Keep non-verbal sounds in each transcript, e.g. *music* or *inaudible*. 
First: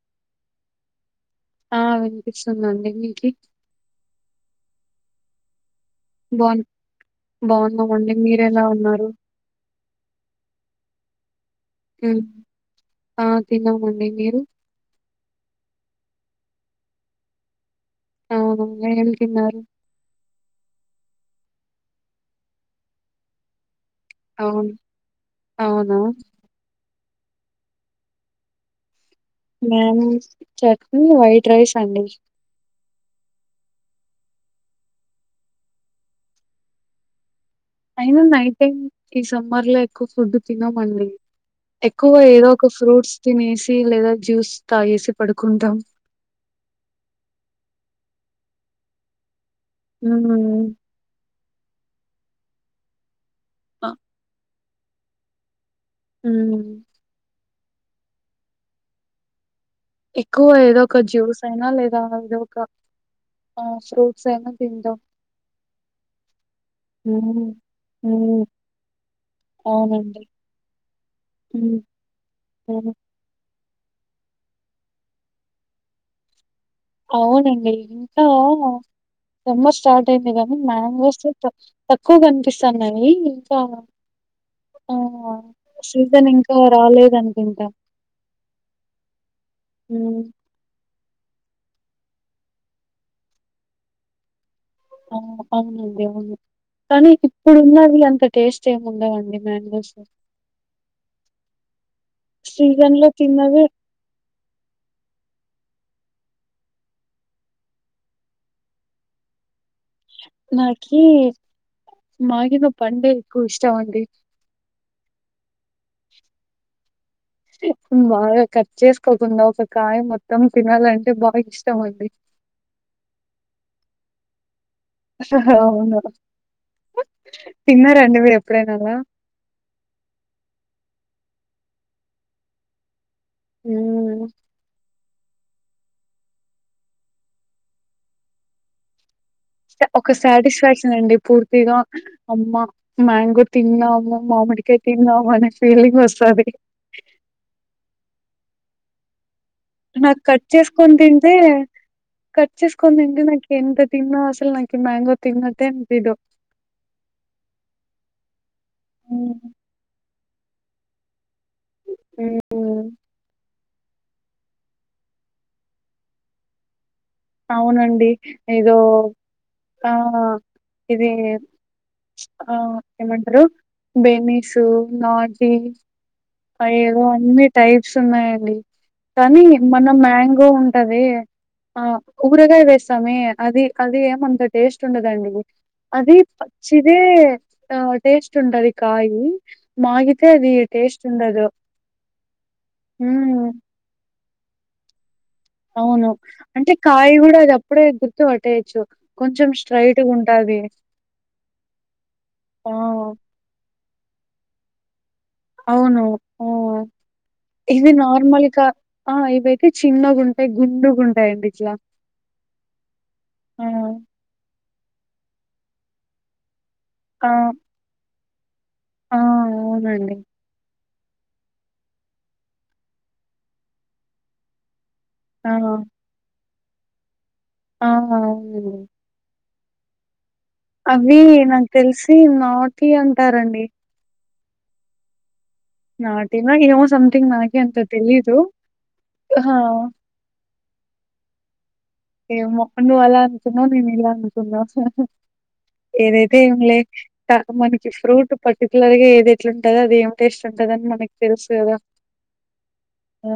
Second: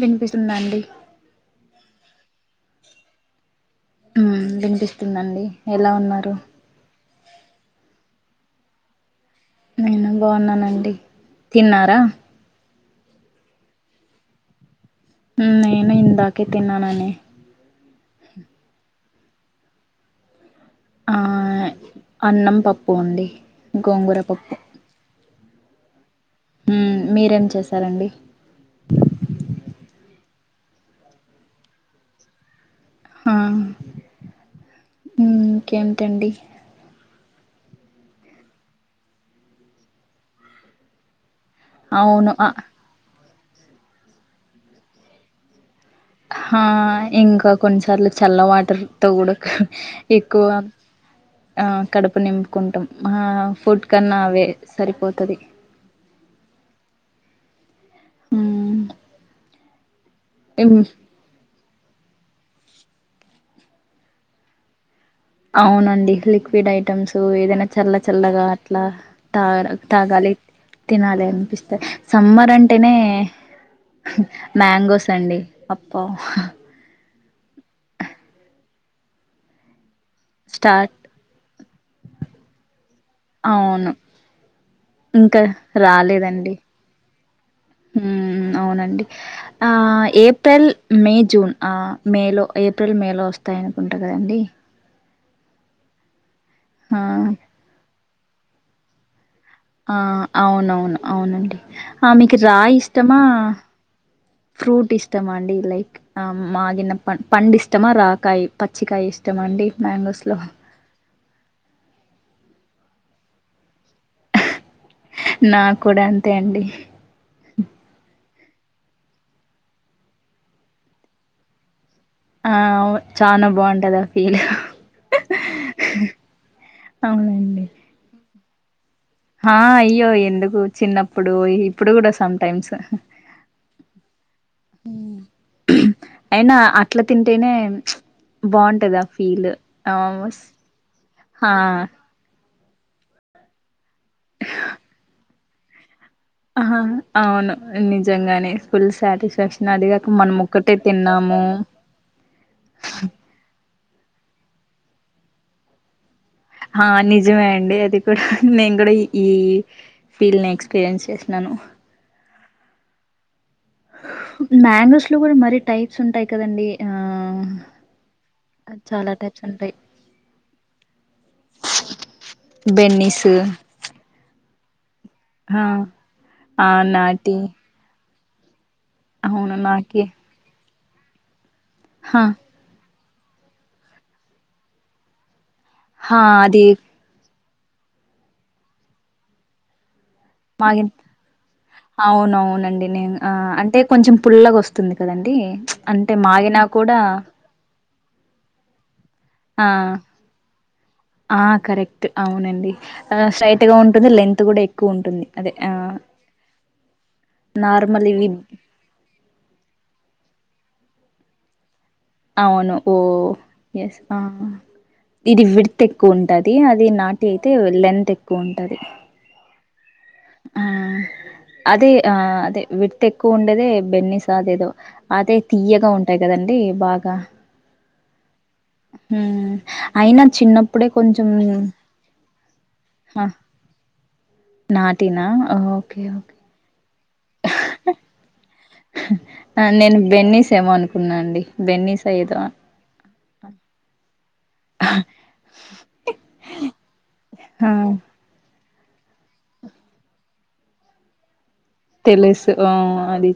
విన్పిస్తుందాండి ఆ వినిపిస్తుందండి మీకి మ్మ్ వినిపిస్తుందండి ఎలా ఉన్నారు. బాన్ బాగున్నామండి మీరెలా ఉన్నారు. నేను బాగున్నానండి తిన్నారా? హ్మ్ ఆ తిన్నామండి మీరు నేను ఇందాకే తిన్నా నన్ననే అవునా ఏం తిన్నారు? ఆ అన్నం పప్పు అండి గోంగూర పప్పు అవును అవునా ఉమ్ మీరేం చేశారండి.? మేము చట్నీ వైట్ రైస్ అండి హ ఇంకేంటండి అయినా నైట్ టైం కీ సమ్మర్ లో ఎక్కువ ఫుడ్ తినమండి. ఎక్కువ అవును ఆ ఏదో ఒక ఫ్రూట్స్ తినేసి లేదా జ్యూస్ తాగేసి పడుకుంటాం. ఆ ఇంకా కొన్నిసార్లు చల్ల వాటర్ తో కూడా క ఎక్కువ హ్మ్ ఆ కడుపు నింపుకుంటాం మా ఫుడ్ అ కన్నా అవే సరిపోతది ఉమ్ ఉం ఎక్కువ ఏదో ఒక జ్యూస్ అయినా లేద ఇద ఒక ఫ్రూట్స్ అయినా తింద అవునండి లిక్విడ్ ఐటెమ్స్ హ్మ్ ఏదైనా చల్ల హ్మ్ చల్లగా అట్లా తా అవునండి. తాగాలి తినాలి హ్మ్ అనిపిస్త సమ్మర్ హ్మ్. అంటేనే మాంగోస్ అండి అప్ప అవునండి ఇంకా సమ్మర్ స్టార్ట్ అంట్టేమి కానీ స్టార్ట్ మ్యాంగోస్ తక్కువ కనిపిస్తాన్నాయి. ఇంకా అవును ఆ ఇంకా సీజన్ రాలేదండి ఇంకా రాలేదనుకుంటా ఉమ్ అవునండి ఆ హ్మ్. ఏప్రిల్ మే జూన్ ఆ మేలో ఏప్రిల్ మేలో వస్తాయి. అనుకుంటా కదండి ఆ అవునండి అవును ఆ కానీ ఇప్పుడున్నది అంత టేస్ట్ ఏం ఉండదండి. ఆ అవునవును అవునండి. ఆ మీకు సీజన్‌లో రాయిష్టమా తిన్నవే ఫ్రూట్ ఇష్టమన్డిలై ఆ మాగిన పం పండిష్టమా రాకాయ పచ్చికయ ఇష్టమా అండి. మ్యాంగోస్లో నాకీ మాగిన పండే ఏక్కువిష్ ష్టమండి నాకు కూడా అంతే అండి బాగా కట్ చేస్కోకుండా ఒక కాయ మొత్తం తినాలంటే బాగా ఇష్టం అండి. ఆ అవ్ చానా బావుంటదా ఫీల్ అవునా తిన్నార అండి మీరు ఎప్పుడైనాలా హా అయ్యో ఎందుకు చిన్నప్పుడు ఇప్పుడు కూడా సంటైమ్స్ మ్మ్ అయినా అట్ల తింటేనే బావున్టదా ఒక సాటిస్ఫాక్షన్ అండి ఆ పూర్తిగా అమ్మ మ్యాంగో తిన్నా మామిడి కాయ తిన్నామనే ఫీలింగ్ ఒస్తుం అహహ అవును నిజంగానే ఫుల్ సాటిస్ఫాక్షన్ నా అదిగాక మనం కట్ ఒక్కటే చేస్కొంతింటే తిన్నాము కట్ చేస్కొంతింటే నాకేం పె తిన్నా అసలు నాకి మ్యాంగో తిన్నట్టే అన్పియదు హా నిజమే అండి అది కూడా నేను కూడా ఈ ఈ మ్మ్ ఫీల్నీ ఎక్స్పీరియన్స్ చేస్నాను. ఊ మ్యాంగోస్ లో కూడా మరి టైప్స్ ఉంటాయి కదండీ. అవునండి ఏదో చాలా టైప్స్ ఉంటాయి ఆ ఇదీ ఆ బెన్నీస్ ఏమంటరూ బెమిసూ నాజీ ఆ ఆ అయేదో నాటి అన్నీ టైప్స్ ఉన్నాయండీ కానీ అవును మన నాకి మ్యాంగో ఉంటది హ ఊరగాయ వే స్తమే అది అది ఏమంత టేస్ట్ ఉండదండి అది పచ్చిదే ఆ టేస్ట్ ఉంటది కాయీ మాగితే అది టేస్ట్ ఉండదు అవున అవునండి నేన్ ఆ మ్మ్ అంటే కొంచెం పుల్లగొస్తుంది కదండి అవును అంటే మాగినా అంటే కూడా కాయ గూడ అది అప్పుడే గుర్తు పట్టేయొచ్చు కొంచెం ఆ స్ట్రైట్గుంటా *unintelligible* ఆ కరెక్ట్ అవునండి ఆ స్ట్రైట్ గా ఉంటుంది లేంత్ గూడా ఎక్కువున్టుంది. అవును ఆ ఇది నార్మల్ ఇవి నార్మల్గా ఆ ఇవయితే చిన్నగుం టై గుండూగున్టాయండి ఇట్లా అవును ఓ ఆ ఎస్ ఆ ఇది విడ్త్ ఎక్కువున్టది అది ఇ నాటి ఆ అయితే లెంత్ ఎక్కువున్టది. ఆ అవునండి. ఆ అదే ఆ అదె విడ్త్ ఎక్కువుండేదే బెన్నిసాదేదో అదే ఆ తియ్యగా ఉంటాయి కదండీ బాగా ఆహా హ్మ్మ్ అయిన అవ్వీ నాకు తెలిసి నార్టి అంటారండి. నాటిినా నాటినో యేమో సంథింగ్ నాకే అంత తెలీదు హ ఆ! నేను *unintelligible* అనుకున్నా అండి బెన్నీస్ ఏదో ఏమో నువ్వు అలా అనుకున్నావ్ నేను ఇలా అను కున్న హా హా ఏదైతే ఏం లే ట ఆ మనకి ఫ్రూట్ ప ఇట్లగే ఏది ఎట్లుంటదో అదేం టేస్ట్ ఉంటదని మనకి తెలుసు కదా! తెలుసు ఆ ఆ! అది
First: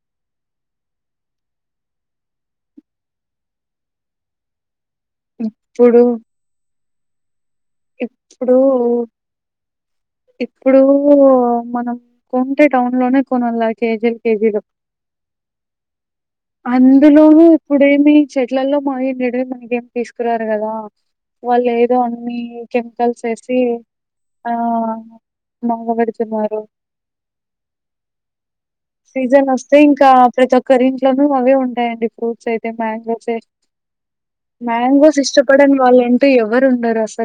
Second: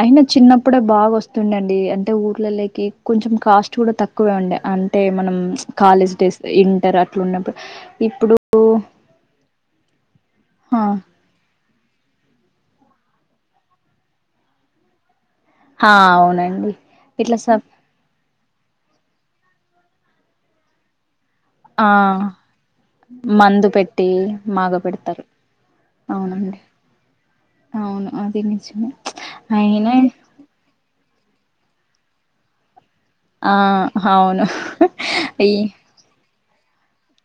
అయిన చిన్నప్పుడే బాగొస్తుండేన్డీ అంటే ఊర్లలోకి కొంచెం కాస్ట్ కూడా తక్కువే ఉండే అ టే మనం ఇప్పుడు కాలేజ్ డేస్ ఇంటర్ అట్లున్నప్పు ఇప్పుడు ఇప్పుడు హా మనం కొంటే టౌన్ లోనే కొనాళ్ళ కేజీలు కేజీలు హా అవునండి ఇట్లా అందులోనూ స ఇప్పుడేమి చె ట్లల్లో మగిండేటివే మనకేం తీస్కురారు గదా వాళ్ళు ఆ ఏదో అన్ని కెమికల్స్ ఏసి మందు పెట్టి ఆ మాగ పెడతారు మాగ అవునండి వేడుతున్నారు అవును అది నిజమే సీజన్ వస్తే అయినా ఇంక ప్రతోక్క రిం ట్లో ను అవే ఉంటాయండి ఫ్రూట్స్ అయితే మ్యాంగోసే ఆ అవును మ్యాంగోస్ ఇష్టపడని వాళ్లంటూ ఎవరు ఉండరు అస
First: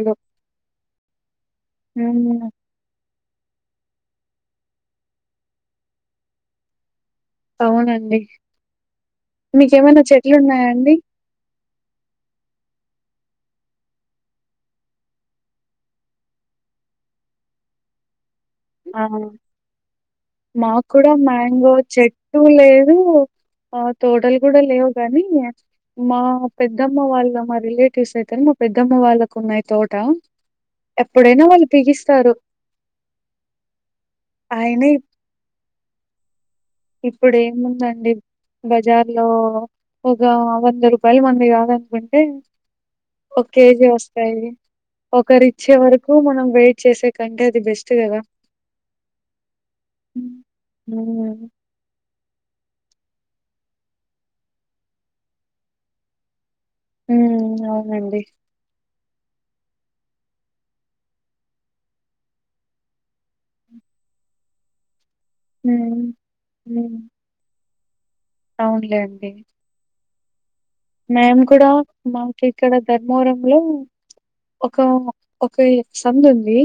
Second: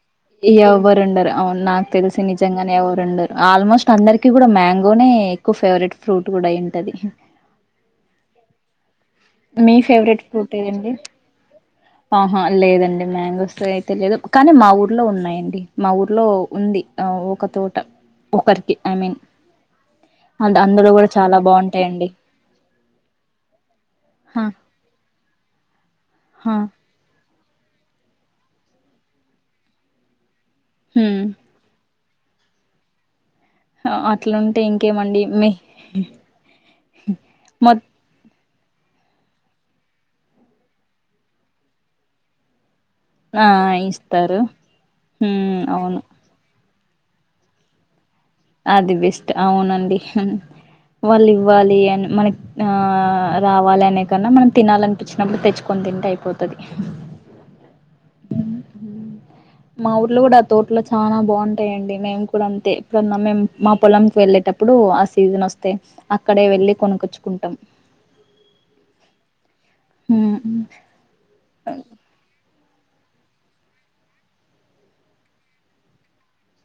ఎవ్వరుండారు అవును నాకు తెలిసి హ్మ్ నిజంగానే ఎవ రుండరు ఆల్మోస్ట్ అందరికి కూడా మ్యాంగోనే ఎక్కువ ఫేవరెట్ ఫ్రూట్ కూడా అయింటది అవునండి మీ మీకేమైనా ఫేవరెట్ చెట్లు ఫ్రూట్ ఉన్నాయా ఏదండి అండి? ఆహా లేదండి మ్యాంగోస్ ఐతే లేదు కానీ మా ఊర్లో ఉన్నాయండి మా ఊర్లో ఉంది ఆ ఒక తోట ఒకరికి ఐ మీన్ అండ్ అందులో కూడా మాక్కూడా చాలా మ్యాంగో బాగుంటాయండి చెట్టు లేదు తోటలు హ కూడా లేవు గాని మా హ పెద్దమ్మ వాళ్ళ మా రిలేటివ్స్ అయితరు మా పెద్దమ్మ వాళ్ళకు ఉన్నాయి తోట హ్మ్ ఎప్పుడైనా వాళ్ళు పికిస్ తారు ఆ అట్లుంటే ఇంకేమండి మీ ఇప్పుడు మొత్ ఏముందండి బజార్ లో ఒక వంద రూపాయలు మంది కాదనుకుంటే ఆ ఒక కేజీ ఇస్తారు వస్తాయి ఒకరు హ్మ్ ఇచ్చే అవును వరకు మనం వెయిట్ చేసే కంటే అది బెస్ట్ కదా అది బెస్ట్ అవునండి హుమ్ హ్మ్ వాళ్ళు హ్మ్ ఇవ్వాలి అని మనకి ఆ రావాలి అనే కన్నా మనం తినాలనిపిచ్చినప్పుడు తెచ్చుకొని తింటే అయిపోతది హ్మ్ అవునండి మా ఊర్లో కూడా తోటలో చానా బాగుంటాయండి మేము కూడా అంతే ఎప్పుడన్న మేం మా పొలంకి వెళ్ళేట ప్పుడు ఆ సీజన్ అస్తే హ్మ్ అక్కడే వెళ్లి కొనుక్కొచ్చుకుంటాం అవునులే అండి హూ ఉ మేం కూడా మార్కె ఇక్కడ ధర్మవరం లో ఒక ఒక సంద్ ఉంది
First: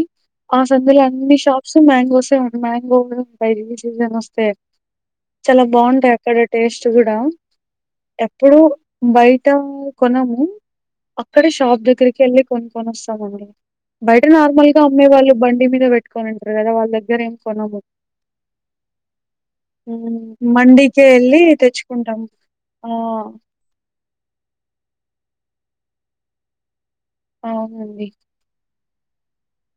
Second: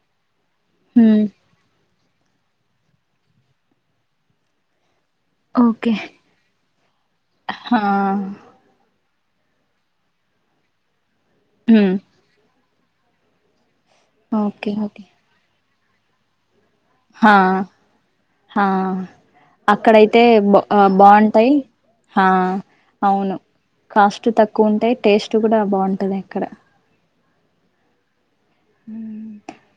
ఆ సందులో హ్మ్ అన్ని షాప్స్ మ్యాంగోసే ఉ మ్యాంగోలు ఉంటాయి ఈ సీజన్ వస్తే చాలా ఓకే బాగుంటాయి అక్కడ టేస్ట్ కూడా హా ఎప్పుడు బయట కొనము అక్కడే షాప్ హ్మ్ దగ్గరికి కేళ్ళి కొనుక్కొనోస్తామండి బయట నార్మల్ ఓకే గా ఓకే అమ్మే వాళ్ళు బండి మీద పెట్టుకని ఉంటారు కదా వాళ్ళ దగ్గర ఏం కొనము హ హ్మ్. అక్కడయితే బ మండికే ఎళ్ళి బాగుంటాయి తెచ్చుకుంటాం. హ ఆ! అవును కాస్ట్ తక్కువ ఉంటాయి టేస్ట్ కూడా బాగుంటది అక్కడ అవునండి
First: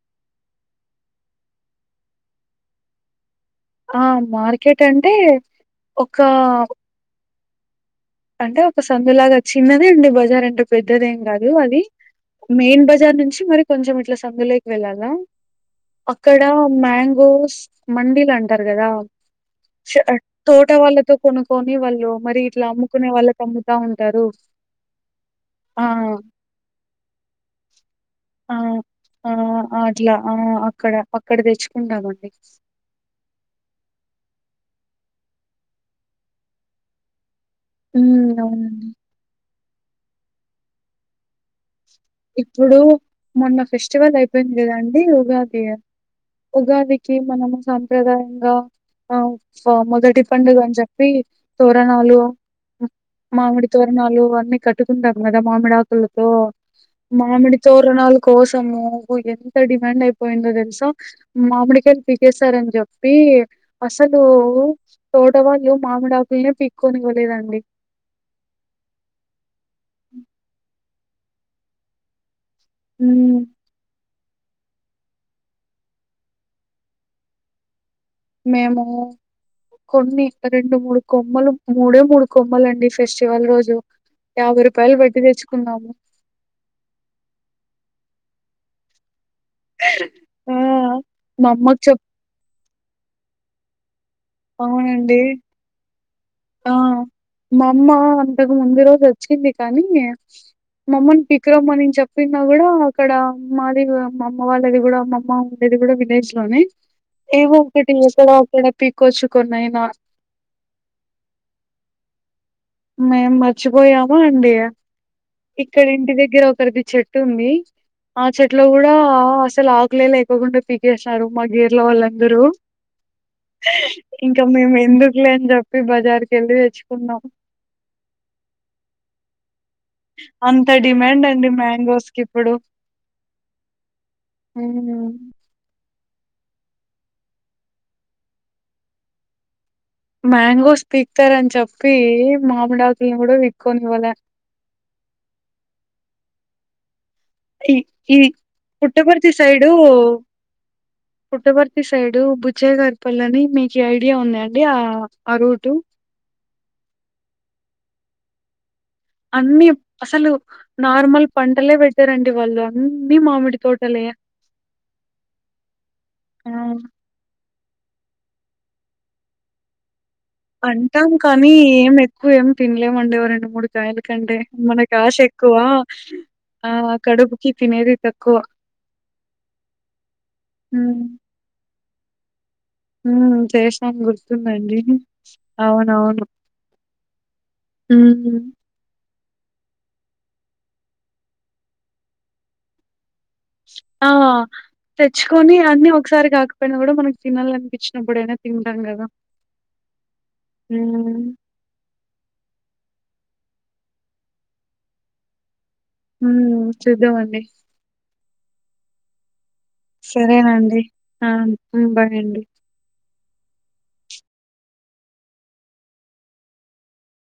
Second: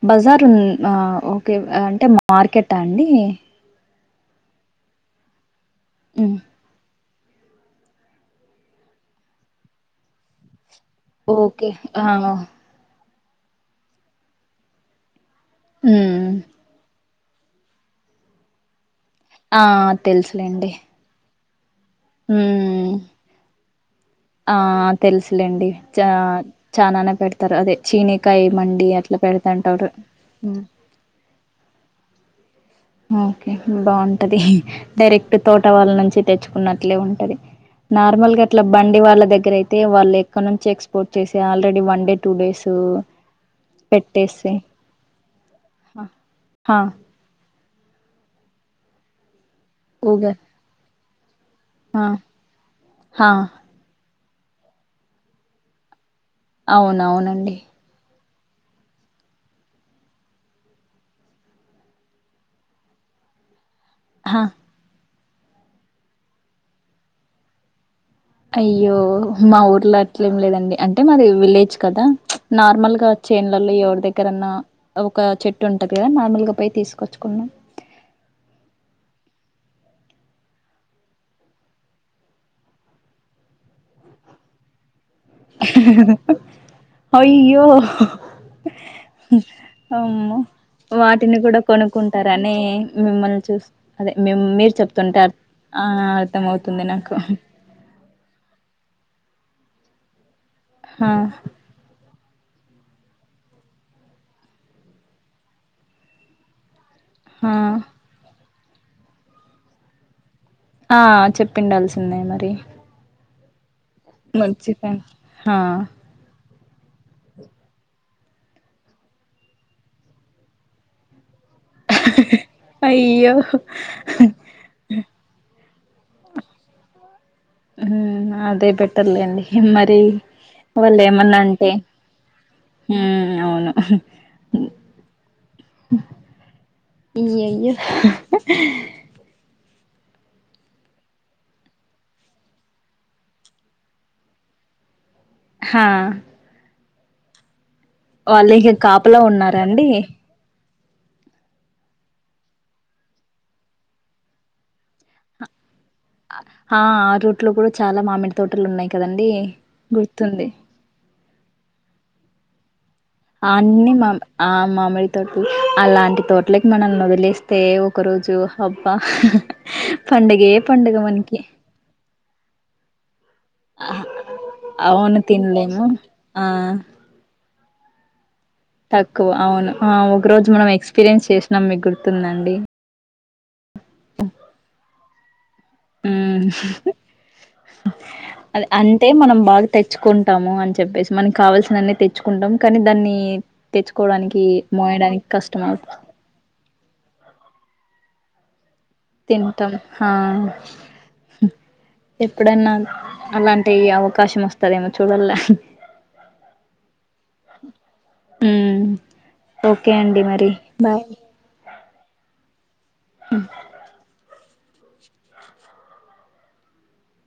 బజార్ ఉ ఆ ఓకే ఆ అంటే మార్కెటా అండి? ఆ మార్కెట్ అంటే ఒక హ్మ్. అంటే ఒక సందులాగా చిన్నదే అండి బజారంటే పెద్దదెం కాదు ఓకే అది ఆ మెయిన్ బజార్ నుంచి మరి కొంచెం ఇట్లా సందులోకి వెళ్ళాలా హ్మ్ అక్కడ మ్యాంగోస్ మండీలు అంటారు కదా ఆ తెలుసులేండి తోట వాళ్ళతో కొనుక్కొని వాళ్ళు మరి ఇట్లా ము హ్మ్ ఆ తెలుసులేండి ఆ చ చనానే పెడతారు అదే చీనికా ఆ ఏమండి అట్లా ఆ పెడతాంటారు అట్లా ఆ ఉ అక్కడ అక్కడ తెచ్చుకుంటామండి. ఓకే బాగుంటది డైరెక్ట్ తోట వాళ్ళ నుంచి తెచ్చుకున్నట్లే ఉంటది హ్మ్ నార్మల్ గా అట్లా అవునండి. బండి వాళ్ళ దగ్గర అయితే వాళ్ళు ఎక్కడ నుంచి ఎక్స్పోర్ట్ చేసి ఆల్రెడీ బండి ఇప్పుడు మొన్న ఫెస్టివల్ అయిపోయింది పెట్టేసి కదండీ ఉగాది హ ఉగాదికి మనం సాంప్రదాయంగా ఆ మొదటి ఊగ పండుగ అని చెప్పి తోరణాలు హ మామిడి తోరణాలు ఇవన్నీ కట్టుకుంటాం కదా మామిడి ఆకులతో అవునవునండి మామిడి తోరణాలు కోసము ఎంత డిమాండ్ అయిపోయిందో తెలుసా మామిడికాయ పీకేస్తారని చెప్పి అసలు హ తోటవాళ్ళు మామిడాకులనే పీక్కొనివ్వలేదండి అయ్యో మా ఊర్లో అట్లే ఏం లేదండి అంటే మాది విలేజ్ కదా నార్మల్ గా హ్మ్. చేన్లల్లో ఎవరి దగ్గర ఎక్కరన్నా ఒక చెట్టు ఉంటంది కదా నార్మల్ గా పోయి తీసుకొచ్చుకున్నాం మేము కొన్ని రెండు మూడు కొమ్మలు మూడే మూడు కొమ్మలు అండి ఫెస్టివల్ రోజు యాభై రూపాయల్ బెట్టి హహా అయ్యో హ్మ్ అమ్ ఆ! వాటిని మా కూడా అమ్మకి చెప్ కొనుక్కుంటారని మిమ్మల్ని చూసి అదే మిమ్ మీరు అవునండి. చెప్తుంటే ఆ ఆ అర్థమవుతుంది నాకు మా అమ్మ అంతకు ముందు రోజు వచ్చి కానీ హా మమ్మని పీక్కారమ్మని చెప్ప పీకిన కూడా అక్కడ మాది మా అమ్మ వాళ్ళది కూడా మా అమ్మ ఉండేది కూడా విలేజ్ లోనే హా ఏవో ఒకటి ఎక్కడొక్కడ పీకొచ్చు కొన్నాయినా ఆ చెప్పిండాల్సిందే మరి మేము మర్చిపోయామా అండి మర్చిపోయాను హా ఇక్కడ ఇంటి దగ్గర ఒకరిది చెట్టు ఉంది ఆ చెట్లో కూడా అసలు ఆకులే లేకోకొండ పీకేసారు మా గేర్ లో గేర్ లో వాళ్ళందరూ అయ్యో ఇంకా మేము ఎందుకులే అని చెప్పి బజార్ కి వెళ్ళి తెచ్చుకున్నాం ఆ అదే బెటర్లేండి మరి అంత వాళ్ళు డిమాండ్ అండి ఏమన్నాంటే మ్యాంగోస్ కి హ్మ్ అవును హ ఈ అయ్యయ్యో హ హ మ్యాంగోస్ పీకుతారని చెప్పి మామిడాకుల్ని కూడా పీక్కొని ఇవ్వాల హా ఈ ఈ వాళ్ళు ఇంక కాపల పుట్టపర్తి సైడు ఉన్నారాండి పుట్టపర్తి సైడు బుజ్జేగర్పల్ని మీకు ఐడియా ఉందండి ఆ ఆ రూటు ఆ ఆ రూట్ లో కూడా చాలా మామిడి తోటలు ఉన్నాయి కదండి అన్ని అసలు గుర్తుంది నార్మల్ పంటలే పెట్టరండి వాళ్ళు అన్ని మామిడి అన్నీ తోటలే మామి ఆ మామిడి తోటి అలాంటి ఆ తోటలకి మనల్ని వదిలేస్త ఏ ఒక రోజు హబ్బ హ అంటాం కానీ ఏం ఎక్కువ ఏమి తినలేమండి ఎవర రెండు మూడు కాయల కంటే మనకు ఆశ అవును ఎక్కువ తినలేము ఆ కడుపు ఛీ తినేది తక్కువ తక్కువ అవును ఆ ఒక రోజు మనం హ్మ్ ఎక్స్పీరియన్స్ చేసినాం మీకు గుర్తుందా అండి హ్మ్ చేషాం గుర్తుందండి అవునవును హ్మ్ అ అంతే మనం బాగా తెచ్చుకోచ్చు తింటాము అని చెప్పేసి మనకి కావాల్సినన్ని తెచ్చుకుంటాం కానీ దాన్ని ఆ తెచ్చుకోవడానికి మోయడానికి తెచ్చుకొని కష్టం అన్ని అవుత ఒకసారి కాకపోయినా కూడా మనకు తినాలని పిచ్చన్న పడ *unintelligible* తింటాం ఆ హ్మ్ ఎప్పుడన్నా అలాంటి ఈ అవకాశం వస్తదేమో చూడాల మ్మ్ చూద్దాం అండి మ్మ్ సరేనండి ఆ ఉ బాయ్ అండి ఉ